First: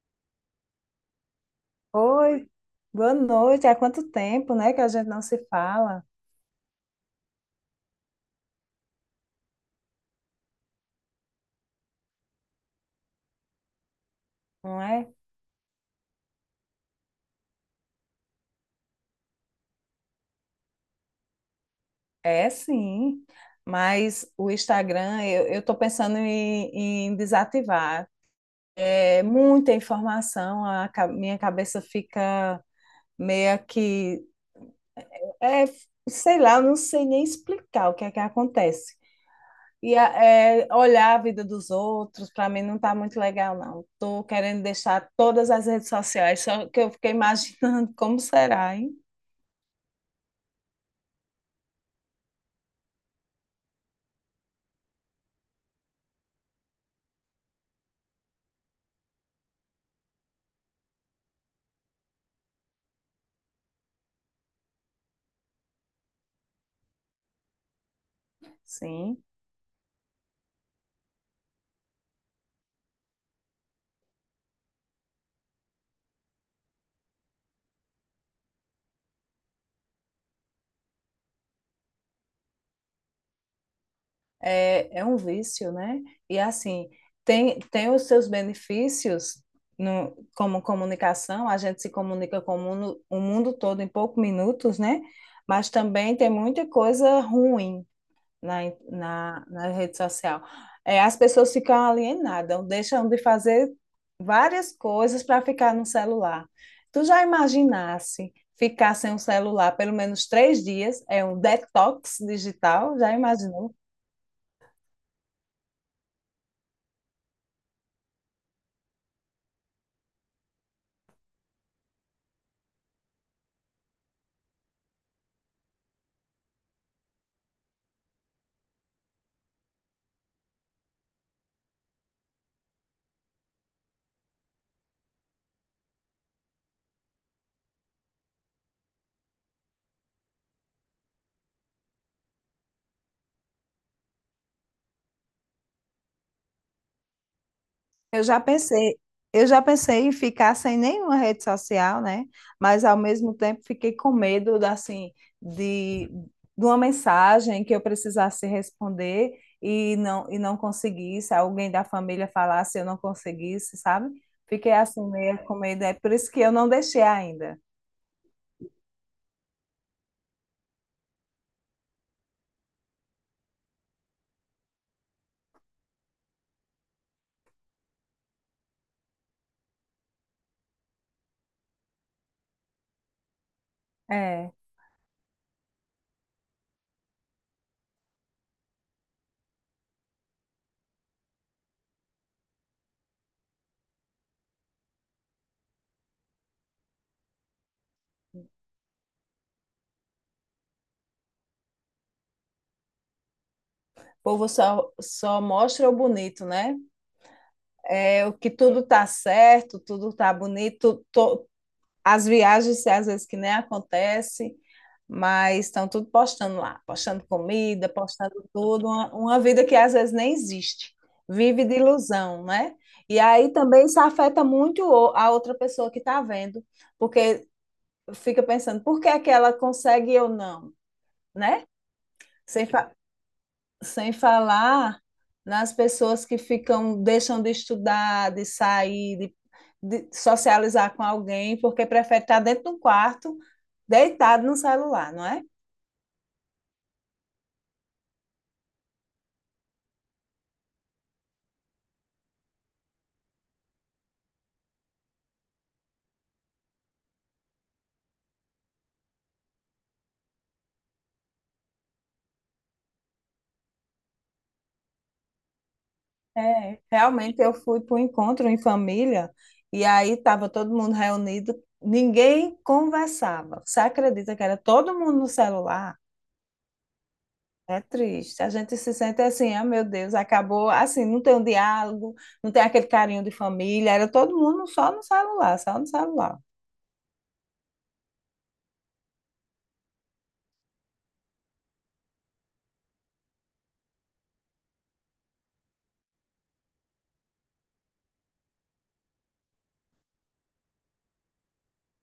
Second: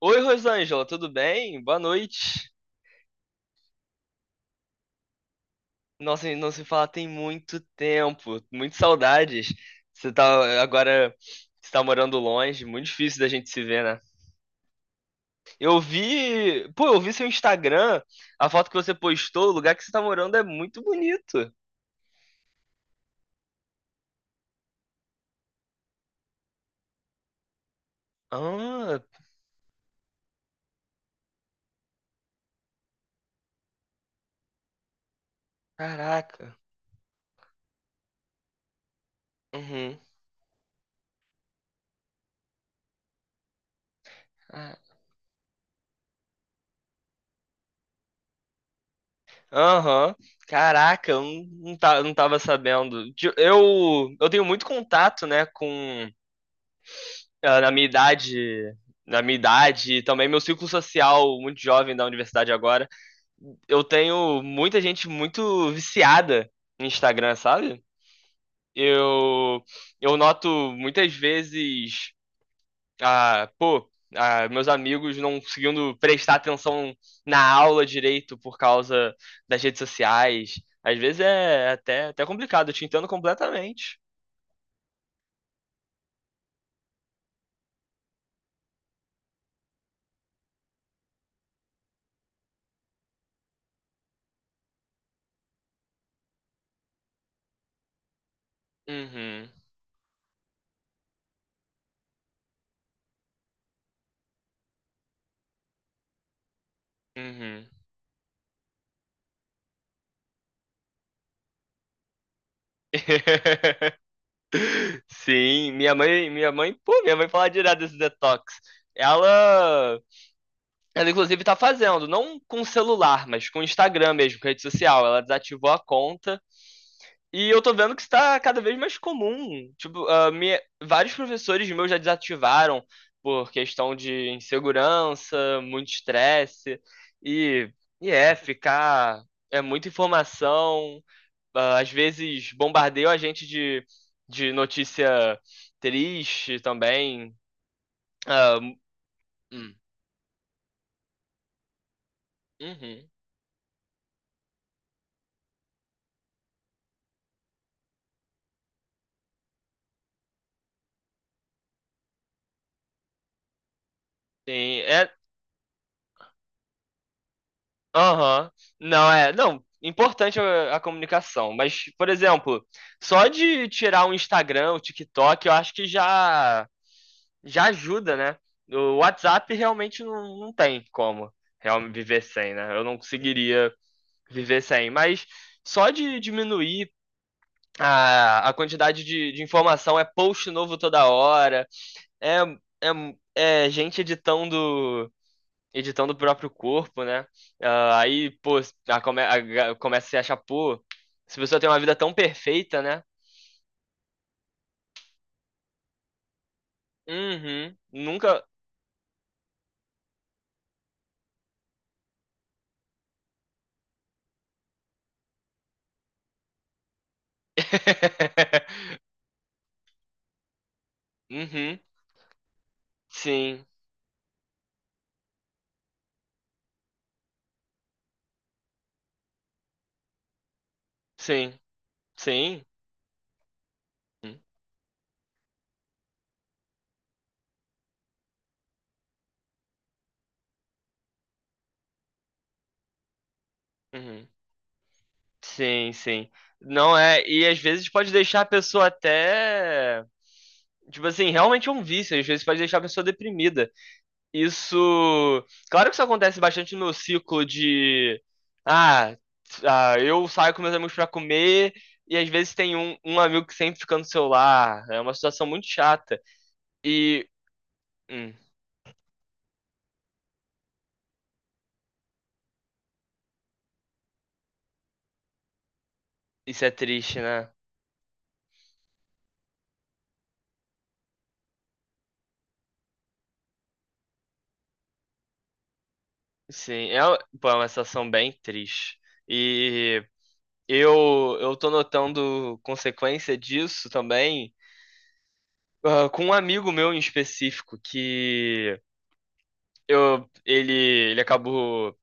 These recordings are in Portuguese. Oi, Rosângela, tudo bem? Boa Oi, noite. boa noite. Há quanto tempo, né, que a gente não se fala, Nossa, não se fala tem muito tempo, muitas saudades. Você tá agora, você tá morando longe, muito difícil da gente se ver, né? não é? Eu vi seu Instagram, a foto que você postou, o lugar que você tá morando é muito bonito. É sim, mas o Instagram eu estou pensando em desativar. Ah, É muita informação, minha cabeça fica meio que, é, sei caraca. lá, eu não sei nem explicar o que é que acontece. Uhum. Olhar a vida dos outros, para mim não tá muito legal, não. Tô querendo Ah, deixar todas as redes sociais, só que eu fiquei imaginando como será, hein? Aham. Caraca, eu não, não, tá- não tava sabendo. Eu tenho muito contato, né, com ah, na minha idade, na minha idade e também meu círculo social muito jovem da universidade agora, eu tenho muita gente muito viciada no Instagram, sabe? Sim. Eu eu noto muitas vezes, pô, meus amigos não conseguindo prestar atenção na aula direito por causa das redes sociais. Às vezes é até complicado, eu te entendo completamente. É, é um vício, né? E assim, tem os seus benefícios no, como comunicação, a gente se comunica com o mundo todo em poucos minutos, né? Mas também tem muita coisa ruim na, Uhum, na rede social. É, as pessoas ficam alienadas, deixam de fazer várias coisas para ficar no celular. Tu já uhum. imaginasse ficar sem o celular pelo menos 3 dias? É um detox digital? Já imaginou? Sim, minha mãe fala direto desse detox. Ela, ela inclusive tá fazendo, não com celular, mas com Instagram mesmo, com rede social. Ela desativou a conta. E eu tô vendo que isso tá cada vez mais comum. Tipo, vários professores meus já desativaram por questão de insegurança, muito estresse. E, e é, ficar. É muita informação às vezes bombardeiam a gente de notícia triste também. Eu já Ah, pensei, eu já hum, pensei em ficar sem nenhuma rede social, né? Mas ao uhum. mesmo tempo fiquei com medo da- assim de, de uma mensagem que eu precisasse responder e não conseguisse, alguém da família falasse e eu não conseguisse, sabe? Fiquei Sim, assim é. meio com medo, é por isso que eu não deixei ainda. Aham. Não, é. Não, importante a comunicação. Mas, por exemplo, só de tirar o Instagram, o TikTok, eu acho que já ajuda, né? O WhatsApp realmente não tem como realmente viver sem, né? Eu não conseguiria É. viver sem. Mas só de diminuir a quantidade de informação é post novo toda hora, é, é gente editando o próprio corpo, né? Ah, aí, pô, a come- a- começa a se achar, pô, se a pessoa tem uma vida tão perfeita, né? O só mostra o bonito, né? Uhum, É o nunca. que tudo tá certo, tudo tá bonito, as viagens às vezes que nem acontece, mas estão tudo postando lá, postando comida, postando tudo, uma vida que às vezes nem existe, vive de Uhum, ilusão, né? E aí sim, também isso afeta muito a outra pessoa que está vendo, porque fica pensando, por que é que ela consegue e eu não, sim, né? sim. Sem fa- Sem falar nas pessoas que ficam, deixam de estudar, de sair, de socializar com alguém, porque prefere estar dentro de um quarto, Uhum, deitado no celular, não é? sim, sim. Não é, e às vezes pode deixar a pessoa até. Tipo assim, realmente é um vício, às vezes pode deixar a pessoa deprimida. Isso. Claro que isso acontece bastante no ciclo de. Ah, ah, eu saio com meus amigos pra comer. E às vezes tem um amigo que sempre fica no celular. É uma situação muito chata. É, E. realmente eu fui para o hum, encontro em família e aí estava todo mundo reunido, ninguém conversava. Você acredita que era todo mundo no celular? isso é triste, né? É triste. A gente se sente assim, ah, meu Deus, acabou. Assim, não tem um diálogo, não tem aquele carinho de família. Era todo mundo só no celular, só no celular. Sim, é, pô, é uma situação bem triste. E eu tô notando consequência disso também. Ah, com um amigo meu em específico, que eu, ele, ele acabou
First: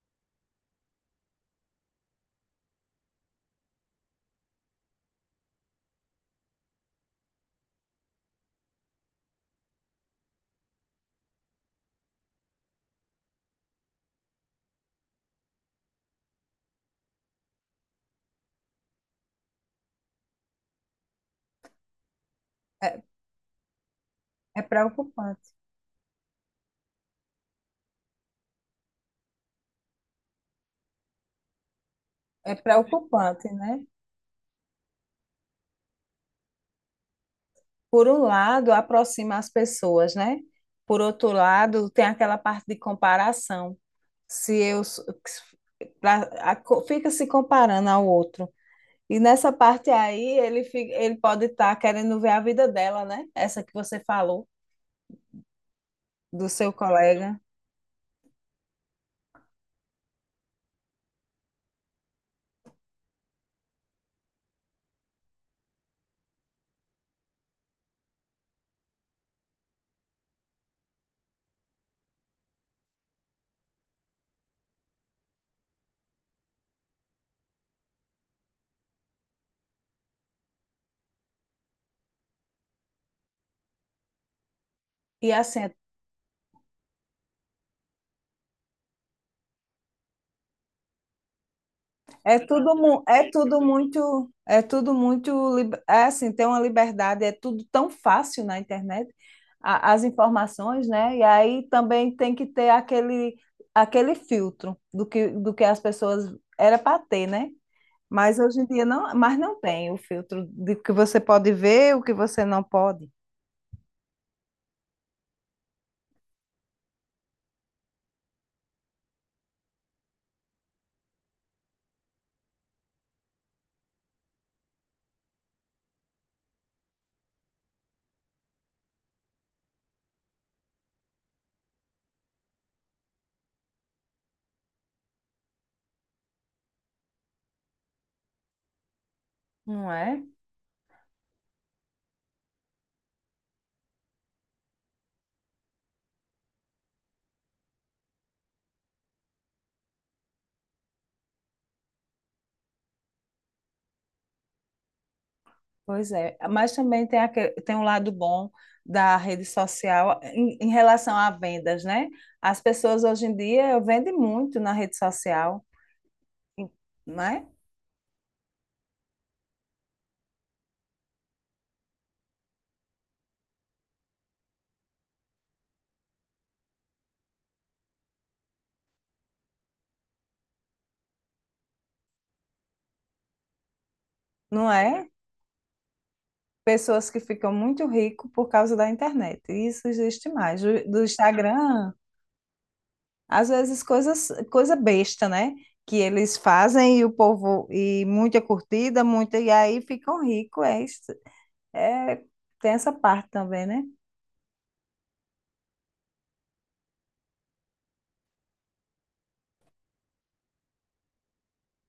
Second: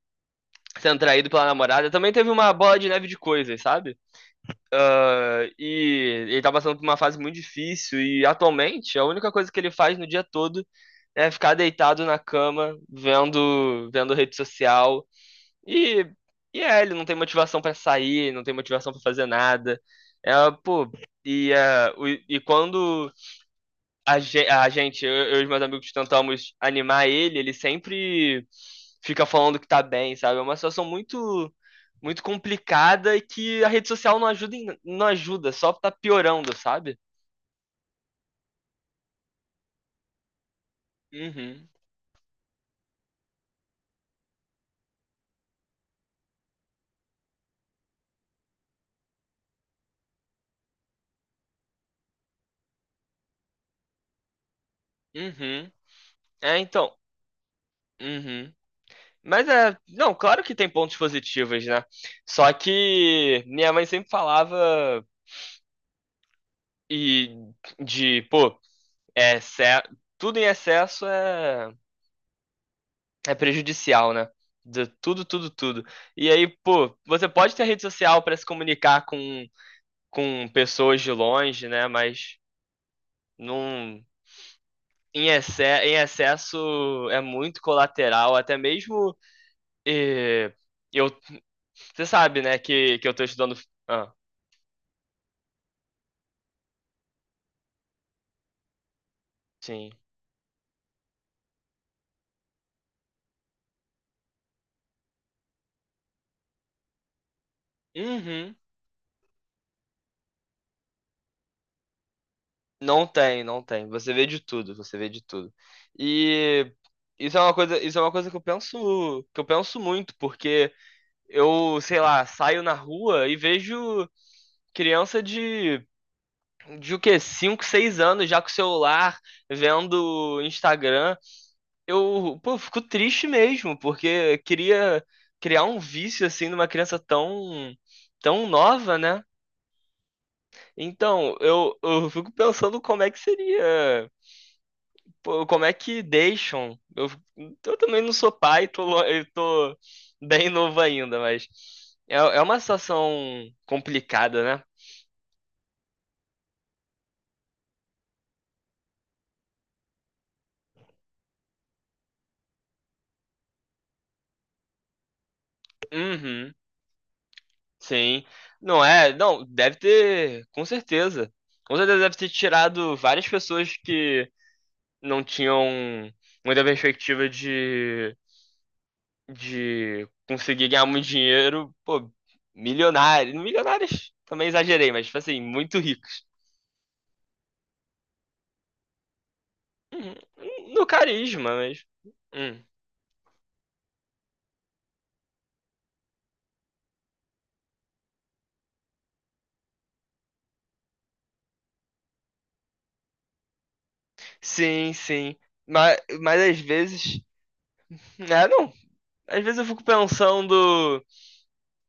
sendo traído pela namorada, também teve uma bola de neve de coisas, sabe? Ah, e ele tá passando por uma fase muito difícil e atualmente a única coisa que ele faz no dia todo é ficar deitado na cama, vendo rede social e, e é, ele não tem motivação pra sair, não tem motivação pra fazer nada. É, pô, e É, quando a, ge- é a gente, eu, eu e os preocupante. meus amigos tentamos animar ele, ele sempre fica falando que tá bem, sabe? É uma situação muito muito É complicada e preocupante, que a né? rede social não ajuda, em- não ajuda, só tá piorando, sabe? Por um lado, aproxima as pessoas, né? Por outro Uhum. lado, tem aquela parte de comparação. Se eu s- pra- a co- Fica se comparando ao outro. E nessa parte aí, ele pode estar querendo ver a vida dela, né? Essa que você falou, Uhum. do É, seu então. colega. Uhum. Mas é, não, claro que tem pontos positivos, né? Só que minha mãe sempre falava e de, pô, é, ce- tudo em excesso é prejudicial, né? De tudo, tudo, tudo. E aí, pô, você pode ter rede social para se comunicar com pessoas de longe, né? Mas não, em, E exce assim, em excesso é muito colateral. Até mesmo eh, eu, você é sabe, né? tudo, Que, mu- que eu tô estudando. Ah, é tudo muito, lib- é assim, tem uma liberdade, é tudo tão fácil na internet, sim. As informações, né? E aí também tem que ter aquele, aquele filtro do que as pessoas era para ter, né? Mas Uhum. hoje em dia não, mas não tem o filtro de que você pode ver, o que você não Não pode, tem, não tem. Você vê de tudo, você vê de tudo. E isso é uma coisa que eu penso muito, porque sei lá, saio na rua e vejo criança de o quê? 5 6 anos já com o celular, vendo Instagram. Eu, pô, fico triste mesmo, porque queria criar um vício assim numa criança tão, tão nova, né? não é? Então, eu fico pensando como é que seria Pô, como é que deixam? Eu também não sou pai, eu tô bem novo ainda, mas é uma situação complicada, né? Pois é, mas também tem, tem um lado bom da rede social em relação a vendas, né? As pessoas hoje em dia vendem muito na rede social, Uhum, em- né? sim. Não é? Não, deve ter, com certeza. Com certeza deve ter tirado várias pessoas que não tinham muita perspectiva de conseguir ganhar muito dinheiro. Pô, milionários. Milionários também Não exagerei, mas, é? tipo assim, muito ricos. Pessoas que ficam muito ricas por causa da internet. Isso Uhum, existe mais. Do No carisma, Instagram, Hum. às vezes coisa besta, né? Que eles fazem e o povo, e muita curtida, muita, e aí ficam ricos. É, tem essa parte também, né? Sim, sim. Mas às vezes. Ah, não. Às vezes eu fico pensando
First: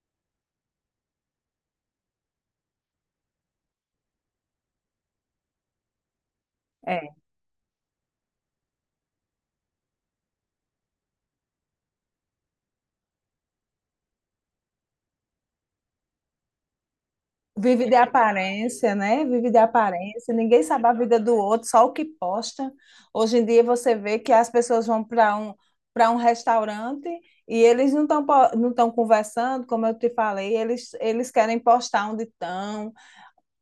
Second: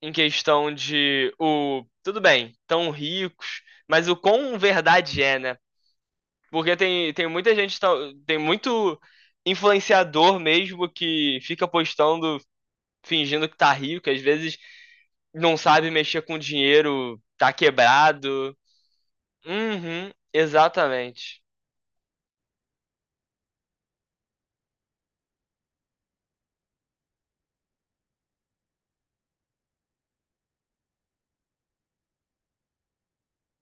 em questão de o. Tudo bem, tão ricos, mas o quão verdade é, né? Porque tem, É, tem muita gente, tem muito influenciador mesmo que fica postando, fingindo que tá rico, às vezes não sabe mexer com dinheiro, tá vive de quebrado. aparência, né? Vive de Uhum, aparência. Ninguém sabe a vida do exatamente. outro, só o que posta. Hoje em dia você vê que as pessoas vão para um restaurante e eles não estão conversando, como eu te falei, eles querem postar onde estão.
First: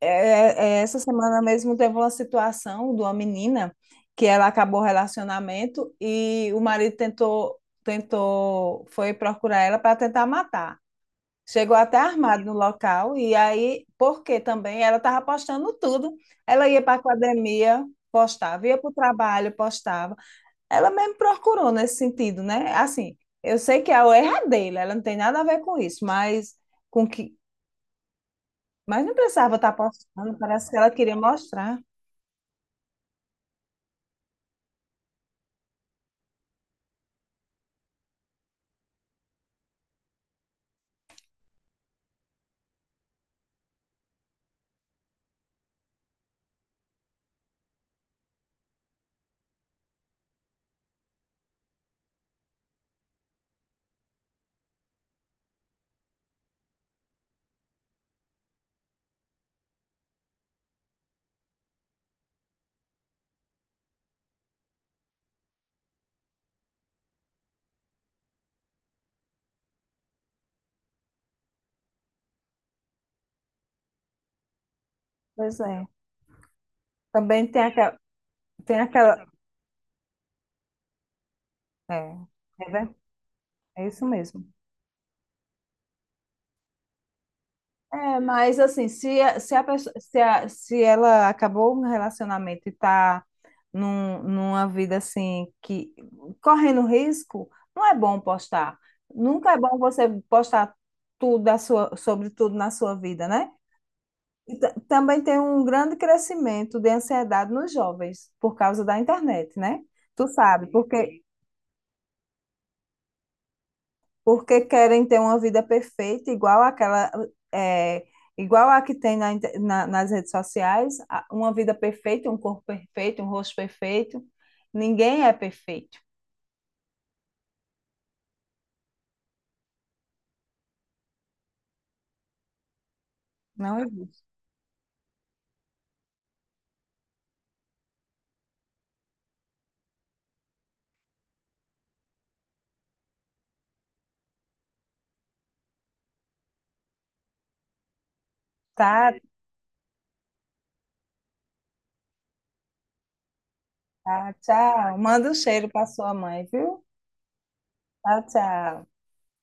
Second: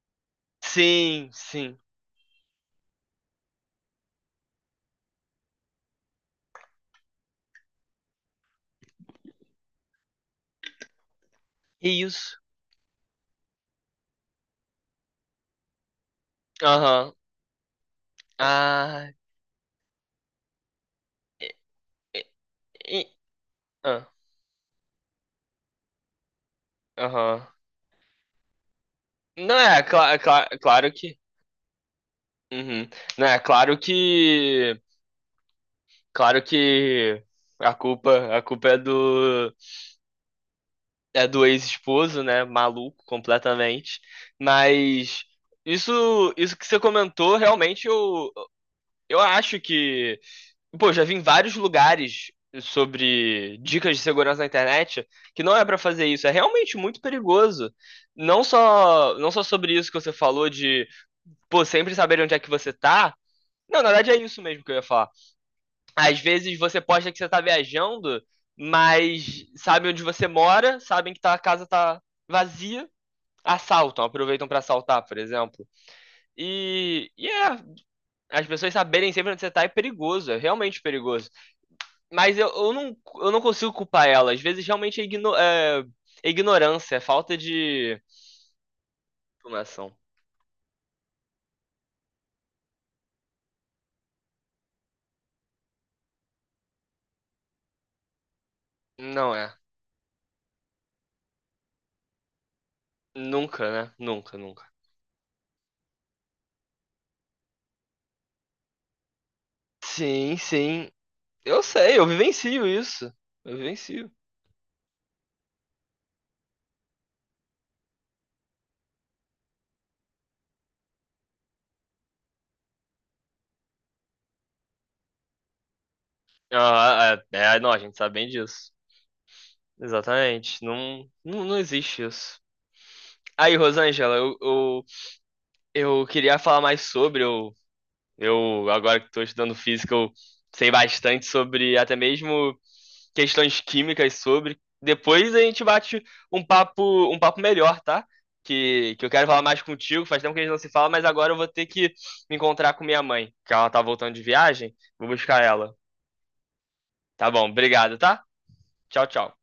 É, é, essa Sim, semana mesmo sim. teve uma situação de uma menina que ela acabou o relacionamento e o marido tentou foi procurar ela para tentar matar. Chegou até E Isso. armado no local, e aí, porque também ela estava postando tudo. Ela ia para a Aham. academia, postava, ia para o Ah. trabalho, postava. Ela mesmo procurou nesse sentido, né? E- Assim, eu sei que a ah, erro é ela não tem nada a ver com isso, mas com que. Aham. Mas não Não precisava estar é, é cla- é postando, cla- é parece que ela claro queria que. mostrar. Uhum. Não é, claro que. Claro que a culpa é do ex-esposo, né? Maluco completamente. Mas isso que você comentou, realmente eu acho que. Pô, já vi em vários lugares sobre dicas de segurança na internet que não é pra fazer isso. É realmente muito perigoso. Não só sobre isso que você falou de pô, sempre saber onde é que você tá. Não, na verdade é isso mesmo que eu ia falar. Às vezes você posta que você tá viajando, mas sabem onde você mora, sabem que a casa tá vazia, assaltam, aproveitam pra assaltar, por Pois exemplo. é. E Também é, tem aquela. as pessoas Tem saberem aquela sempre onde você tá é perigoso, é realmente perigoso. é, Mas eu, é eu ver- não, eu não consigo é isso culpar ela, às mesmo. vezes realmente é ignorância, é falta de É, mas assim, se, a- se, a pessoa, informação. Se ela acabou um relacionamento e está numa vida assim, que correndo risco, não é bom postar. Não é. Nunca é bom você postar sobre tudo na sua vida, né? Nunca, né? Nunca, nunca. Também tem um grande crescimento de ansiedade nos jovens por causa da internet, né? Tu Sim, sabe, sim. porque Eu sei, eu vivencio isso. Eu vivencio. Querem ter uma vida perfeita, igual àquela, é, igual a que tem nas redes sociais, uma vida perfeita, um corpo perfeito, um rosto perfeito. Ninguém é perfeito, Ah, é, não, a gente sabe bem disso. Exatamente. Não, não, não existe isso. Aí, não Rosângela, existe. eu queria falar mais sobre. Eu agora que estou estudando física, eu sei bastante sobre até mesmo questões químicas sobre. Depois a gente bate um papo melhor, tá? Que eu Tá, quero falar mais contigo. Faz tempo que a gente não se fala, mas agora eu vou ter que me encontrar com minha mãe, que ela tá voltando de tá, viagem. tchau. Vou Manda um buscar cheiro ela. para sua mãe, viu? Tá bom, obrigado, Tchau, tá? tchau. Tchau, tchau.